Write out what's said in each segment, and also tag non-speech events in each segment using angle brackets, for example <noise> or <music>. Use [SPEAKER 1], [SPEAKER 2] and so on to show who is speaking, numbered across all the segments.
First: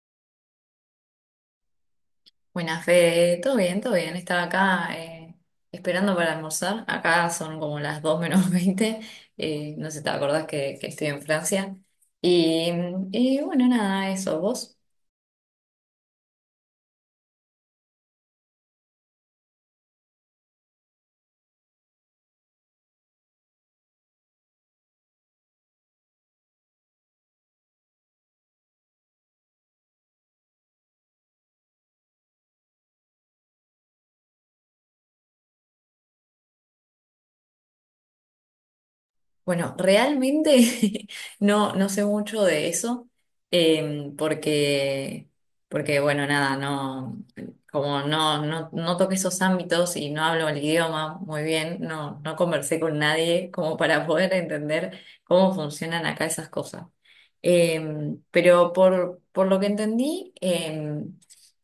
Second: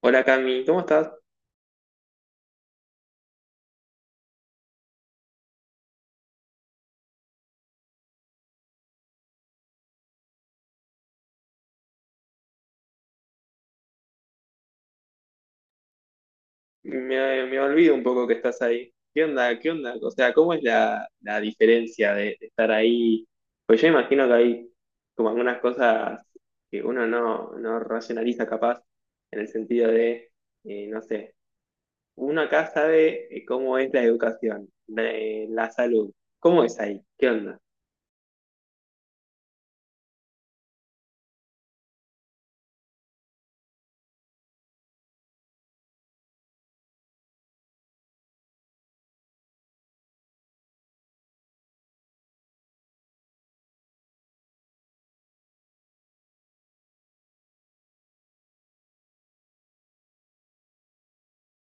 [SPEAKER 1] Hola Cami, ¿cómo estás?
[SPEAKER 2] Buenas, Fede. Todo bien, todo bien. Estaba acá esperando para almorzar. Acá son como las 2 menos <laughs> 20. No sé si te acordás que estoy en Francia. Y, y bueno, nada, eso. ¿Vos?
[SPEAKER 1] Me olvido un poco que estás ahí. ¿Qué onda? ¿Qué onda? O sea, ¿cómo es la diferencia de estar ahí? Pues yo imagino que hay como algunas cosas que uno no racionaliza capaz, en el sentido de, no sé, uno acá sabe cómo es la educación, la salud. ¿Cómo es ahí? ¿Qué onda?
[SPEAKER 2] Bueno, realmente <laughs> no, no sé mucho de eso, em, porque, porque bueno, nada, no, como no, no, no toqué esos ámbitos y no hablo el idioma muy bien, no, no conversé con nadie como para poder entender cómo funcionan acá esas cosas. Pero por lo que entendí,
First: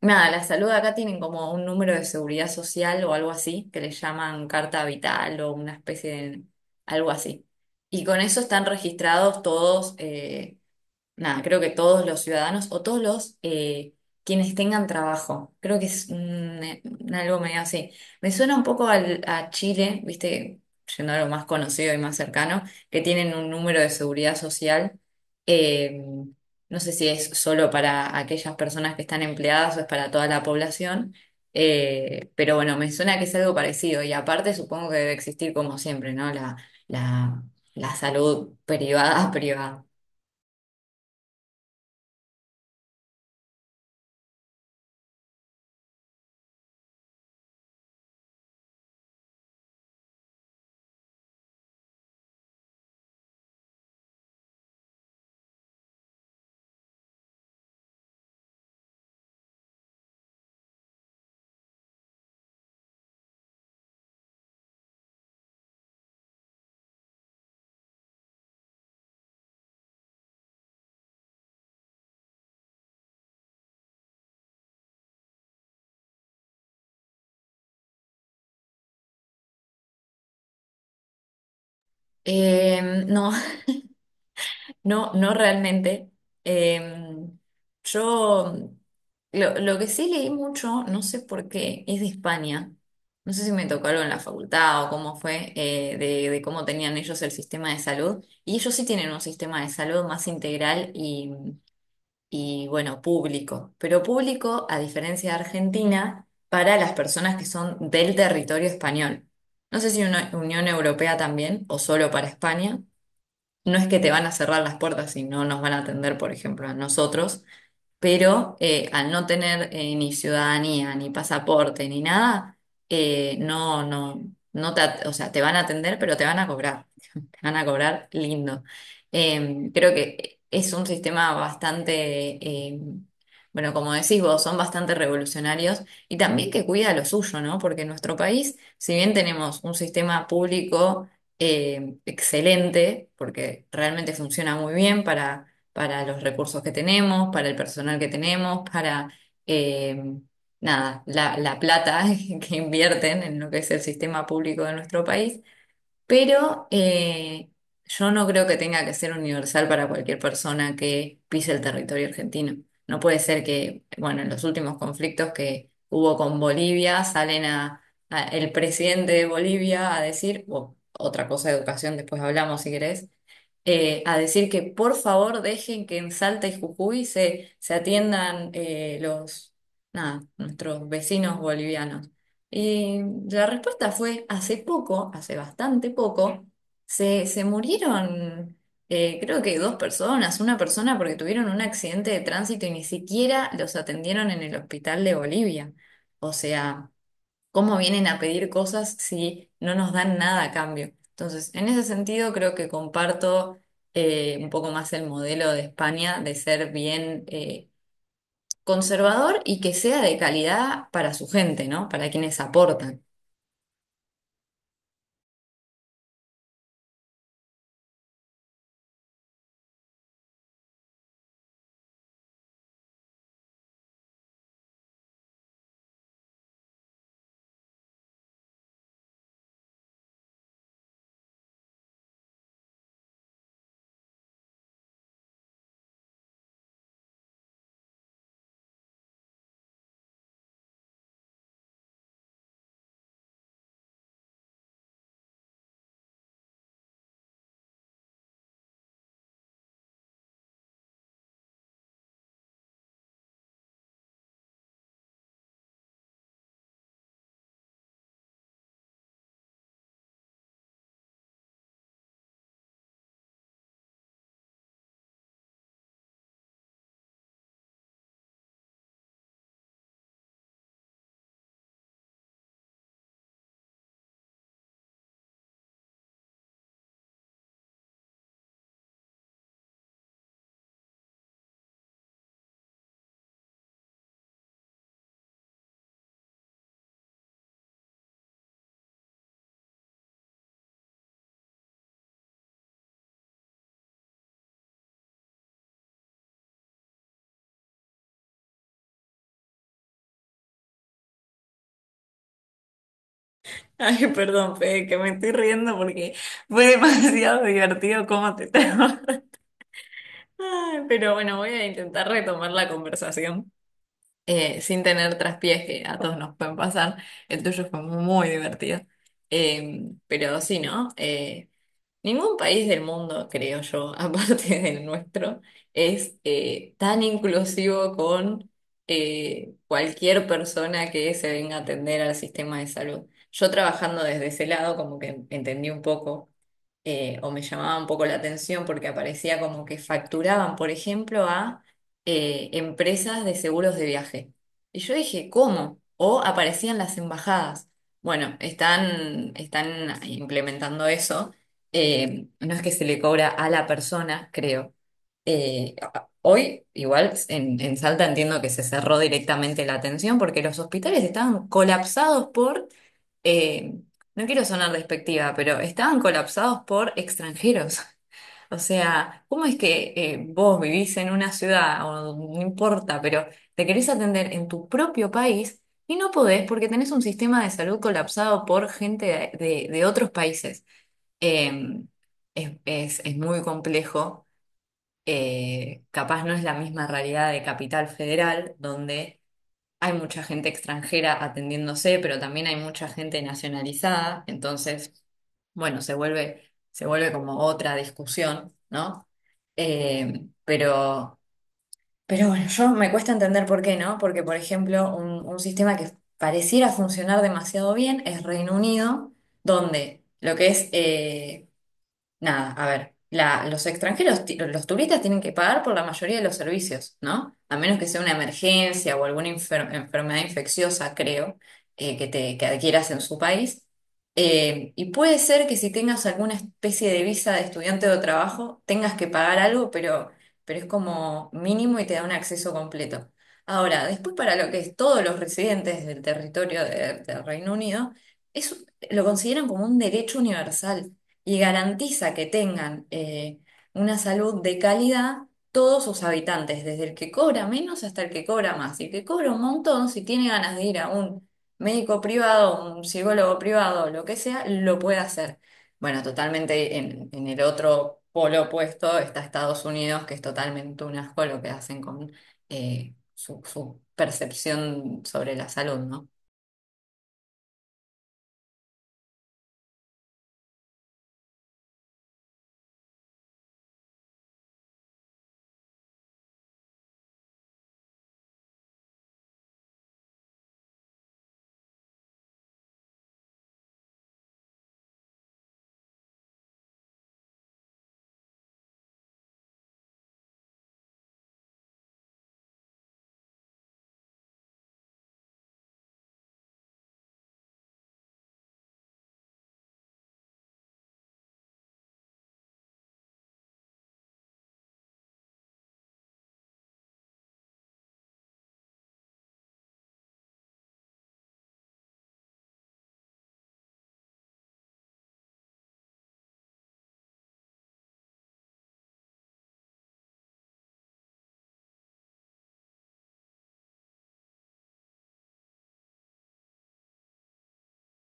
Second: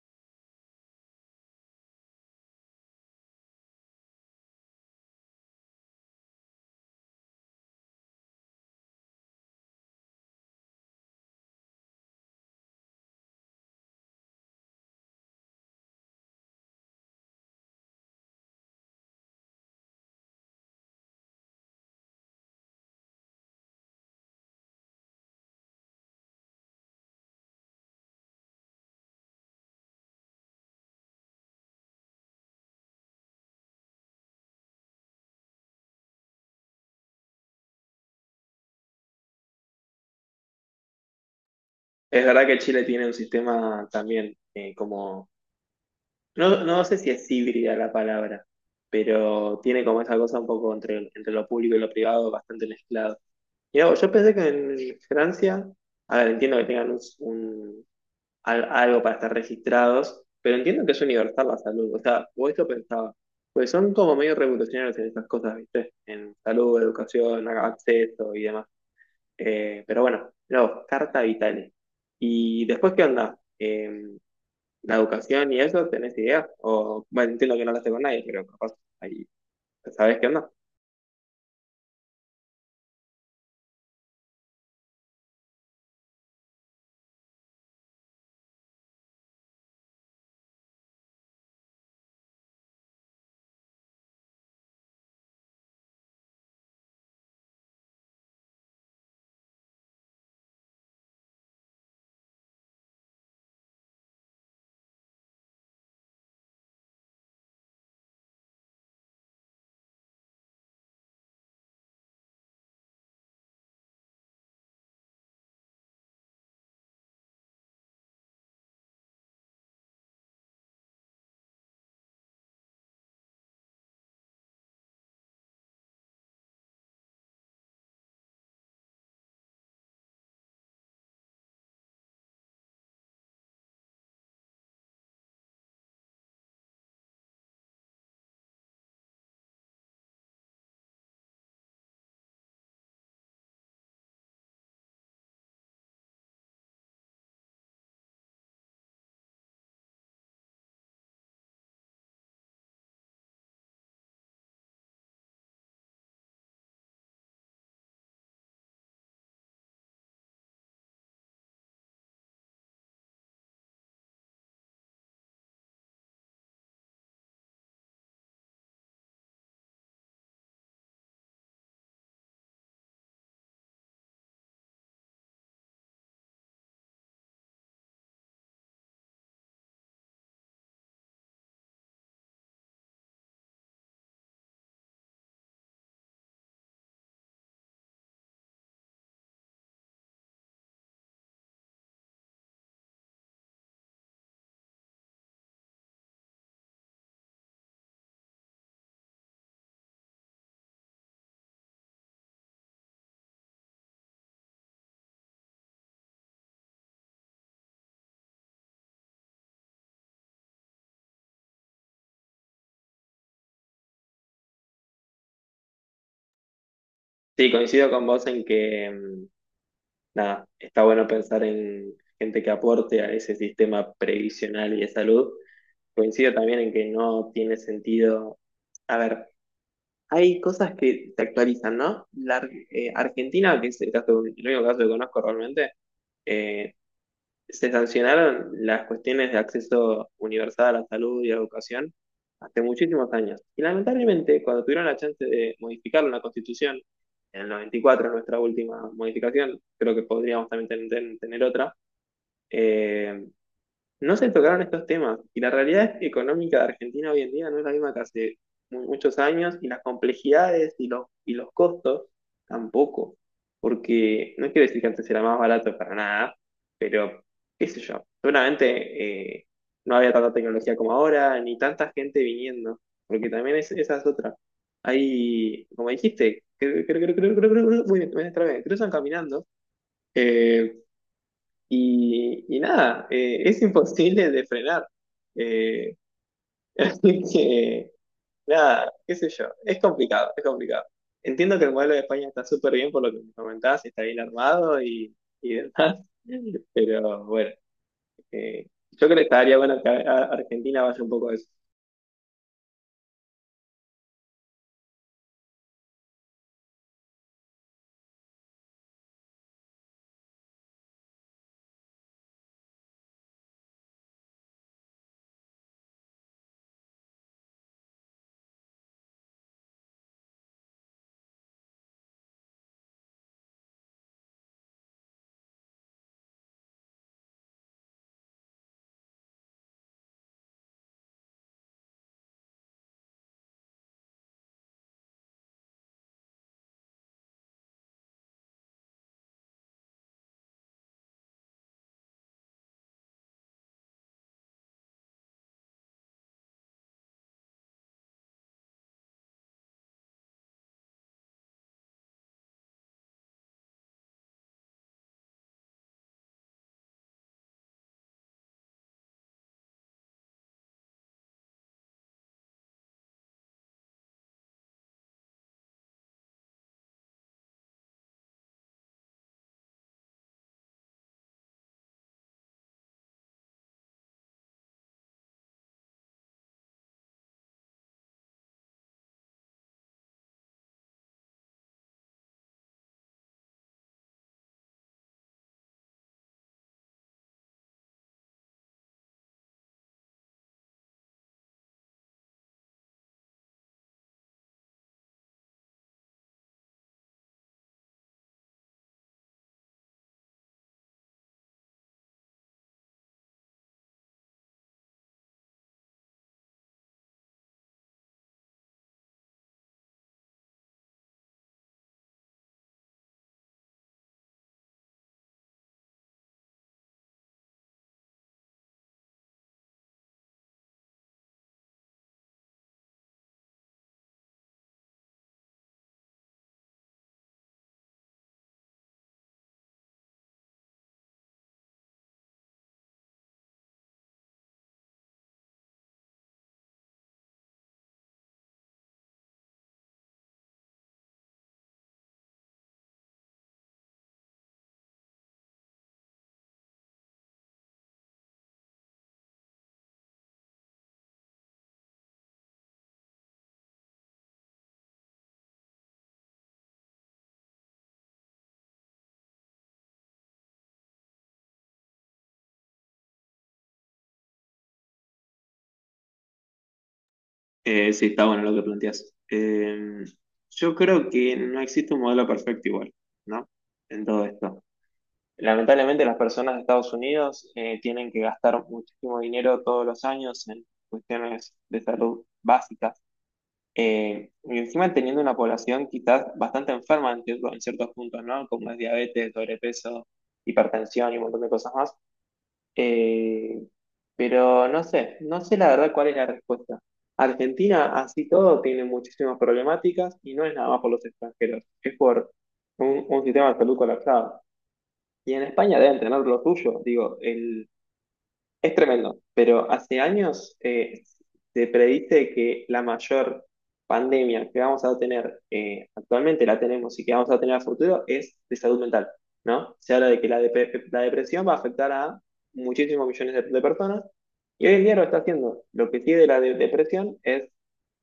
[SPEAKER 2] nada, la salud acá tienen como un número de seguridad social o algo así, que le llaman carta vital o una especie de algo así. Y con eso están registrados todos nada, creo que todos los ciudadanos o todos los quienes tengan trabajo. Creo que es un algo medio así. Me suena un poco a Chile, viste, yendo a lo más conocido y más cercano, que tienen un número de seguridad social. eh, no sé si es solo para aquellas personas que están empleadas o es para toda la población. Pero bueno, me suena que es algo parecido. Y aparte supongo que debe existir como siempre, ¿no? La, la salud privada, <laughs> privada.
[SPEAKER 1] Es verdad que Chile tiene un sistema también como no, no sé si es híbrida la palabra, pero tiene como esa cosa un poco entre lo público y lo privado bastante mezclado. Y yo pensé que en Francia, a ver, entiendo que tengan algo para estar registrados, pero entiendo que es universal la salud. O sea, o esto pensaba, pues son como medio revolucionarios en estas cosas, ¿viste? En salud, educación, acceso y demás. Pero bueno, no, carta vitales. ¿Y después qué onda? La educación y eso, ¿tenés idea? O, bueno, entiendo que no lo hablaste con nadie, pero capaz ahí sabés qué onda.
[SPEAKER 2] No, <laughs> no, no realmente. Em, yo lo que sí leí mucho, no sé por qué, es de España. No sé si me tocó algo en la facultad o cómo fue, de cómo tenían ellos el sistema de salud. Y ellos sí tienen un sistema de salud más integral y bueno, público. Pero público, a diferencia de Argentina, para las personas que son del territorio español. No sé si una Unión Europea también o solo para España, no es que te van a cerrar las puertas y no nos van a atender, por ejemplo, a nosotros, pero al no tener ni ciudadanía, ni pasaporte, ni nada, no, no, o sea, te van a atender, pero te van a cobrar lindo. Creo que es un sistema bastante, bueno, como decís vos, son bastante revolucionarios y también que cuida lo suyo, ¿no? Porque en nuestro país, si bien tenemos un sistema público excelente, porque realmente funciona muy bien para los recursos que tenemos, para el personal que tenemos, eh, nada, la plata <laughs> que invierten en lo que es el sistema público de nuestro país. Pero yo no creo que tenga que ser universal para cualquier persona que pise el territorio argentino. No puede ser que, bueno, en los últimos conflictos que hubo con Bolivia, salen a, el presidente de Bolivia a decir, otra cosa de educación, después hablamos si querés, a decir que por favor dejen que en Salta y Jujuy se, se atiendan nada, nuestros vecinos bolivianos. Eh, la respuesta fue hace poco, hace bastante poco, se murieron creo que dos personas, una persona porque tuvieron un accidente de tránsito y ni siquiera los atendieron en el hospital de Bolivia. O sea, ¿cómo vienen a pedir cosas si no nos dan nada a cambio? Entonces, en ese sentido creo que comparto un poco más el modelo de España de ser bien conservador y que sea de calidad para su gente, ¿no? Para quienes aportan.
[SPEAKER 1] Sí, coincido con vos en que, nada, está bueno pensar en gente que aporte a ese sistema previsional y de salud. Coincido también en que no tiene sentido. A ver, hay cosas que se actualizan, ¿no? Argentina, que es el caso, el único caso que conozco realmente, eh, se sancionaron las cuestiones de acceso universal a la salud y a la educación hace muchísimos años. Y lamentablemente, cuando tuvieron la chance de modificar una constitución, en el 94 nuestra última modificación, creo que podríamos también tener otra, eh, no se tocaron estos temas y la realidad económica de Argentina hoy en día no es la misma que hace muchos años y las complejidades y los costos tampoco, porque no quiero decir que antes era más barato para nada, pero qué sé yo, seguramente no había tanta tecnología como ahora ni tanta gente viniendo, porque también esa es otra. Hay, como dijiste, creo, muy bien, otra vez, cruzan caminando. eh, y nada, es imposible de frenar. Eh, <laughs> así que, nada, qué sé yo, es complicado, es complicado. Entiendo que el modelo de España está súper bien por lo que me comentabas, está bien armado y <laughs> demás, pero bueno, yo creo que estaría bueno que a Argentina vaya un poco a eso.
[SPEAKER 2] Ay, perdón, Fede, que me estoy riendo porque fue demasiado <laughs> divertido cómo te trago. <laughs> Ay, pero bueno, voy a intentar retomar la conversación sin tener traspiés que a todos nos pueden pasar. El tuyo fue muy divertido. Pero sí, ¿no? Ningún país del mundo, creo yo, <laughs> aparte del nuestro, es tan inclusivo con cualquier persona que se venga a atender al sistema de salud. Yo trabajando desde ese lado, como que entendí un poco, o me llamaba un poco la atención porque aparecía como que facturaban, por ejemplo, a empresas de seguros de viaje. Y yo dije, ¿cómo? O aparecían las embajadas. Bueno, están implementando eso, no es que se le cobra a la persona, creo. Eh, Hoy, igual, en Salta entiendo que se cerró directamente la atención porque los hospitales estaban colapsados por, eh, no quiero sonar despectiva, pero estaban colapsados por extranjeros. <laughs> O sea, ¿cómo es que vos vivís en una ciudad, o no importa, pero te querés atender en tu propio país y no podés porque tenés un sistema de salud colapsado por gente de otros países? Eh, es muy complejo. Capaz no es la misma realidad de Capital Federal, donde hay mucha gente extranjera atendiéndose, pero también hay mucha gente nacionalizada. Entonces, bueno, se vuelve como otra discusión, ¿no? Eh, pero, pero bueno, yo me cuesta entender por qué, ¿no? Porque, por ejemplo, un sistema que pareciera funcionar demasiado bien es Reino Unido, donde lo que es nada, a ver, los extranjeros, los turistas tienen que pagar por la mayoría de los servicios, ¿no? A menos que sea una emergencia o alguna enfermedad infecciosa, creo, que adquieras en su país. Y puede ser que si tengas alguna especie de visa de estudiante o trabajo, tengas que pagar algo, pero es como mínimo y te da un acceso completo. Ahora, después para lo que es todos los residentes del territorio del Reino Unido, eso lo consideran como un derecho universal y garantiza que tengan una salud de calidad todos sus habitantes, desde el que cobra menos hasta el que cobra más. Y el que cobra un montón, si tiene ganas de ir a un médico privado, un psicólogo privado, lo que sea, lo puede hacer. Bueno, totalmente en el otro polo opuesto está Estados Unidos, que es totalmente un asco lo que hacen con su percepción sobre la salud, ¿no?
[SPEAKER 1] Sí, está bueno lo que planteas. Yo creo que no existe un modelo perfecto igual, ¿no? En todo esto. Lamentablemente las personas de Estados Unidos tienen que gastar muchísimo dinero todos los años en cuestiones de salud básicas. Y encima teniendo una población quizás bastante enferma en en ciertos puntos, ¿no? Como es diabetes, sobrepeso, hipertensión y un montón de cosas más. Eh, pero no sé, no sé la verdad cuál es la respuesta. Argentina, así todo, tiene muchísimas problemáticas y no es nada más por los extranjeros, es por un sistema de salud colapsado. Y en España deben tener lo suyo. Digo, es tremendo, pero hace años se predice que la mayor pandemia que vamos a tener, actualmente la tenemos y que vamos a tener a futuro, es de salud mental, ¿no? Se habla de que la depresión va a afectar a muchísimos millones de personas y hoy en día lo está haciendo. Lo que sigue de la depresión es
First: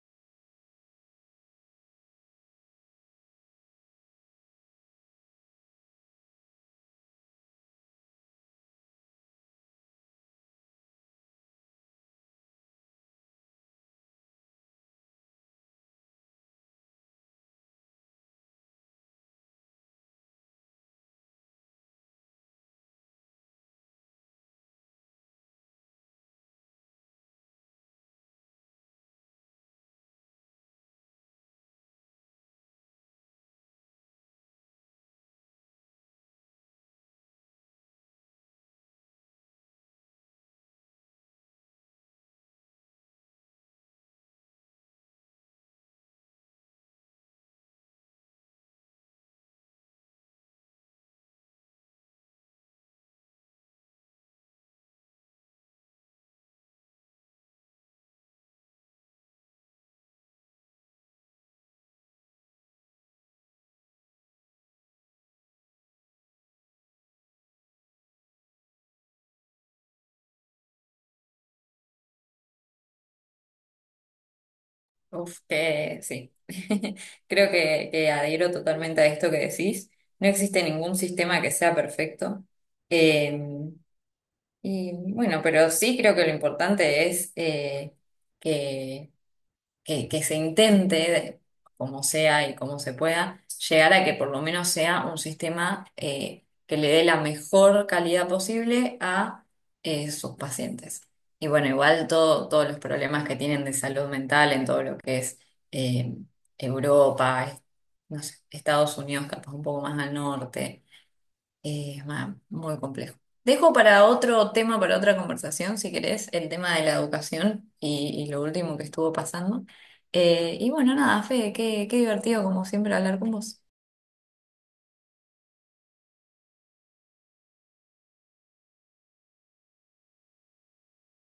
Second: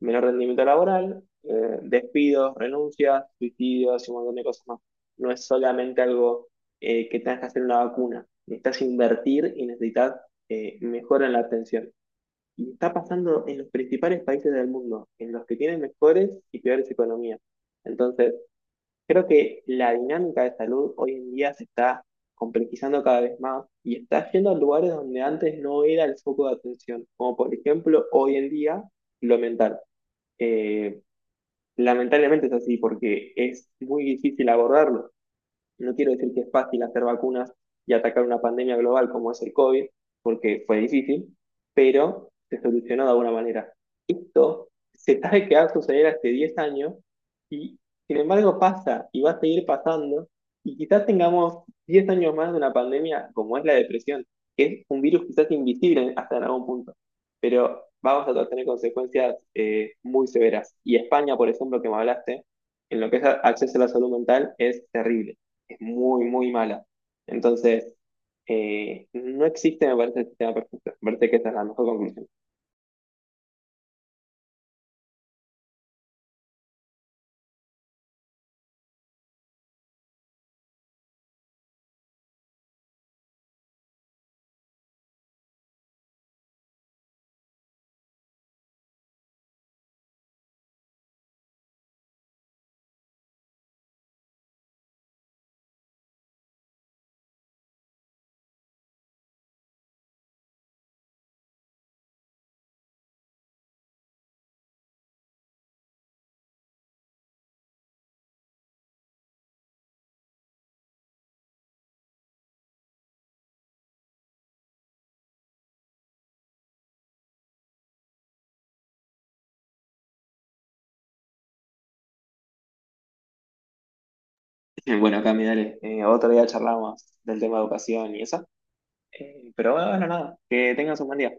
[SPEAKER 1] menor rendimiento laboral, despidos, renuncias, suicidios y un montón de cosas más. No es solamente algo que tengas que hacer una vacuna. Necesitas invertir y necesitas mejoran la atención. Y está pasando en los principales países del mundo, en los que tienen mejores y peores economías. Entonces, creo que la dinámica de salud hoy en día se está complejizando cada vez más y está yendo a lugares donde antes no era el foco de atención, como por ejemplo hoy en día lo mental. Eh, Lamentablemente es así porque es muy difícil abordarlo. No quiero decir que es fácil hacer vacunas y atacar una pandemia global como es el COVID, porque fue difícil, pero se solucionó de alguna manera. Esto se sabe que va a suceder hace 10 años y sin embargo pasa y va a seguir pasando y quizás tengamos 10 años más de una pandemia como es la depresión, que es un virus quizás invisible hasta en algún punto, pero vamos a tener consecuencias muy severas. Y España, por ejemplo, que me hablaste, en lo que es acceso a la salud mental, es terrible. Es muy, muy mala. Entonces, no existe, me parece, el sistema perfecto. Me parece que esa es la mejor conclusión.
[SPEAKER 2] Uf, que sí. <laughs> Creo que adhiero totalmente a esto que decís. No existe ningún sistema que sea perfecto. Eh, y bueno, pero sí creo que lo importante es que que se intente, como sea y como se pueda, llegar a que por lo menos sea un sistema que le dé la mejor calidad posible a sus pacientes. Y bueno, igual todos los problemas que tienen de salud mental en todo lo que es eh, Europa, no sé, Estados Unidos, capaz un poco más al norte. Ah, muy complejo. Dejo para otro tema, para otra conversación, si querés, el tema de la educación y lo último que estuvo pasando. Y bueno, nada, Fede, qué divertido como siempre hablar con vos.
[SPEAKER 1] <laughs> Bueno, Cami, dale, otro día charlamos del tema de educación y eso. Pero bueno, nada, que tengas un buen día.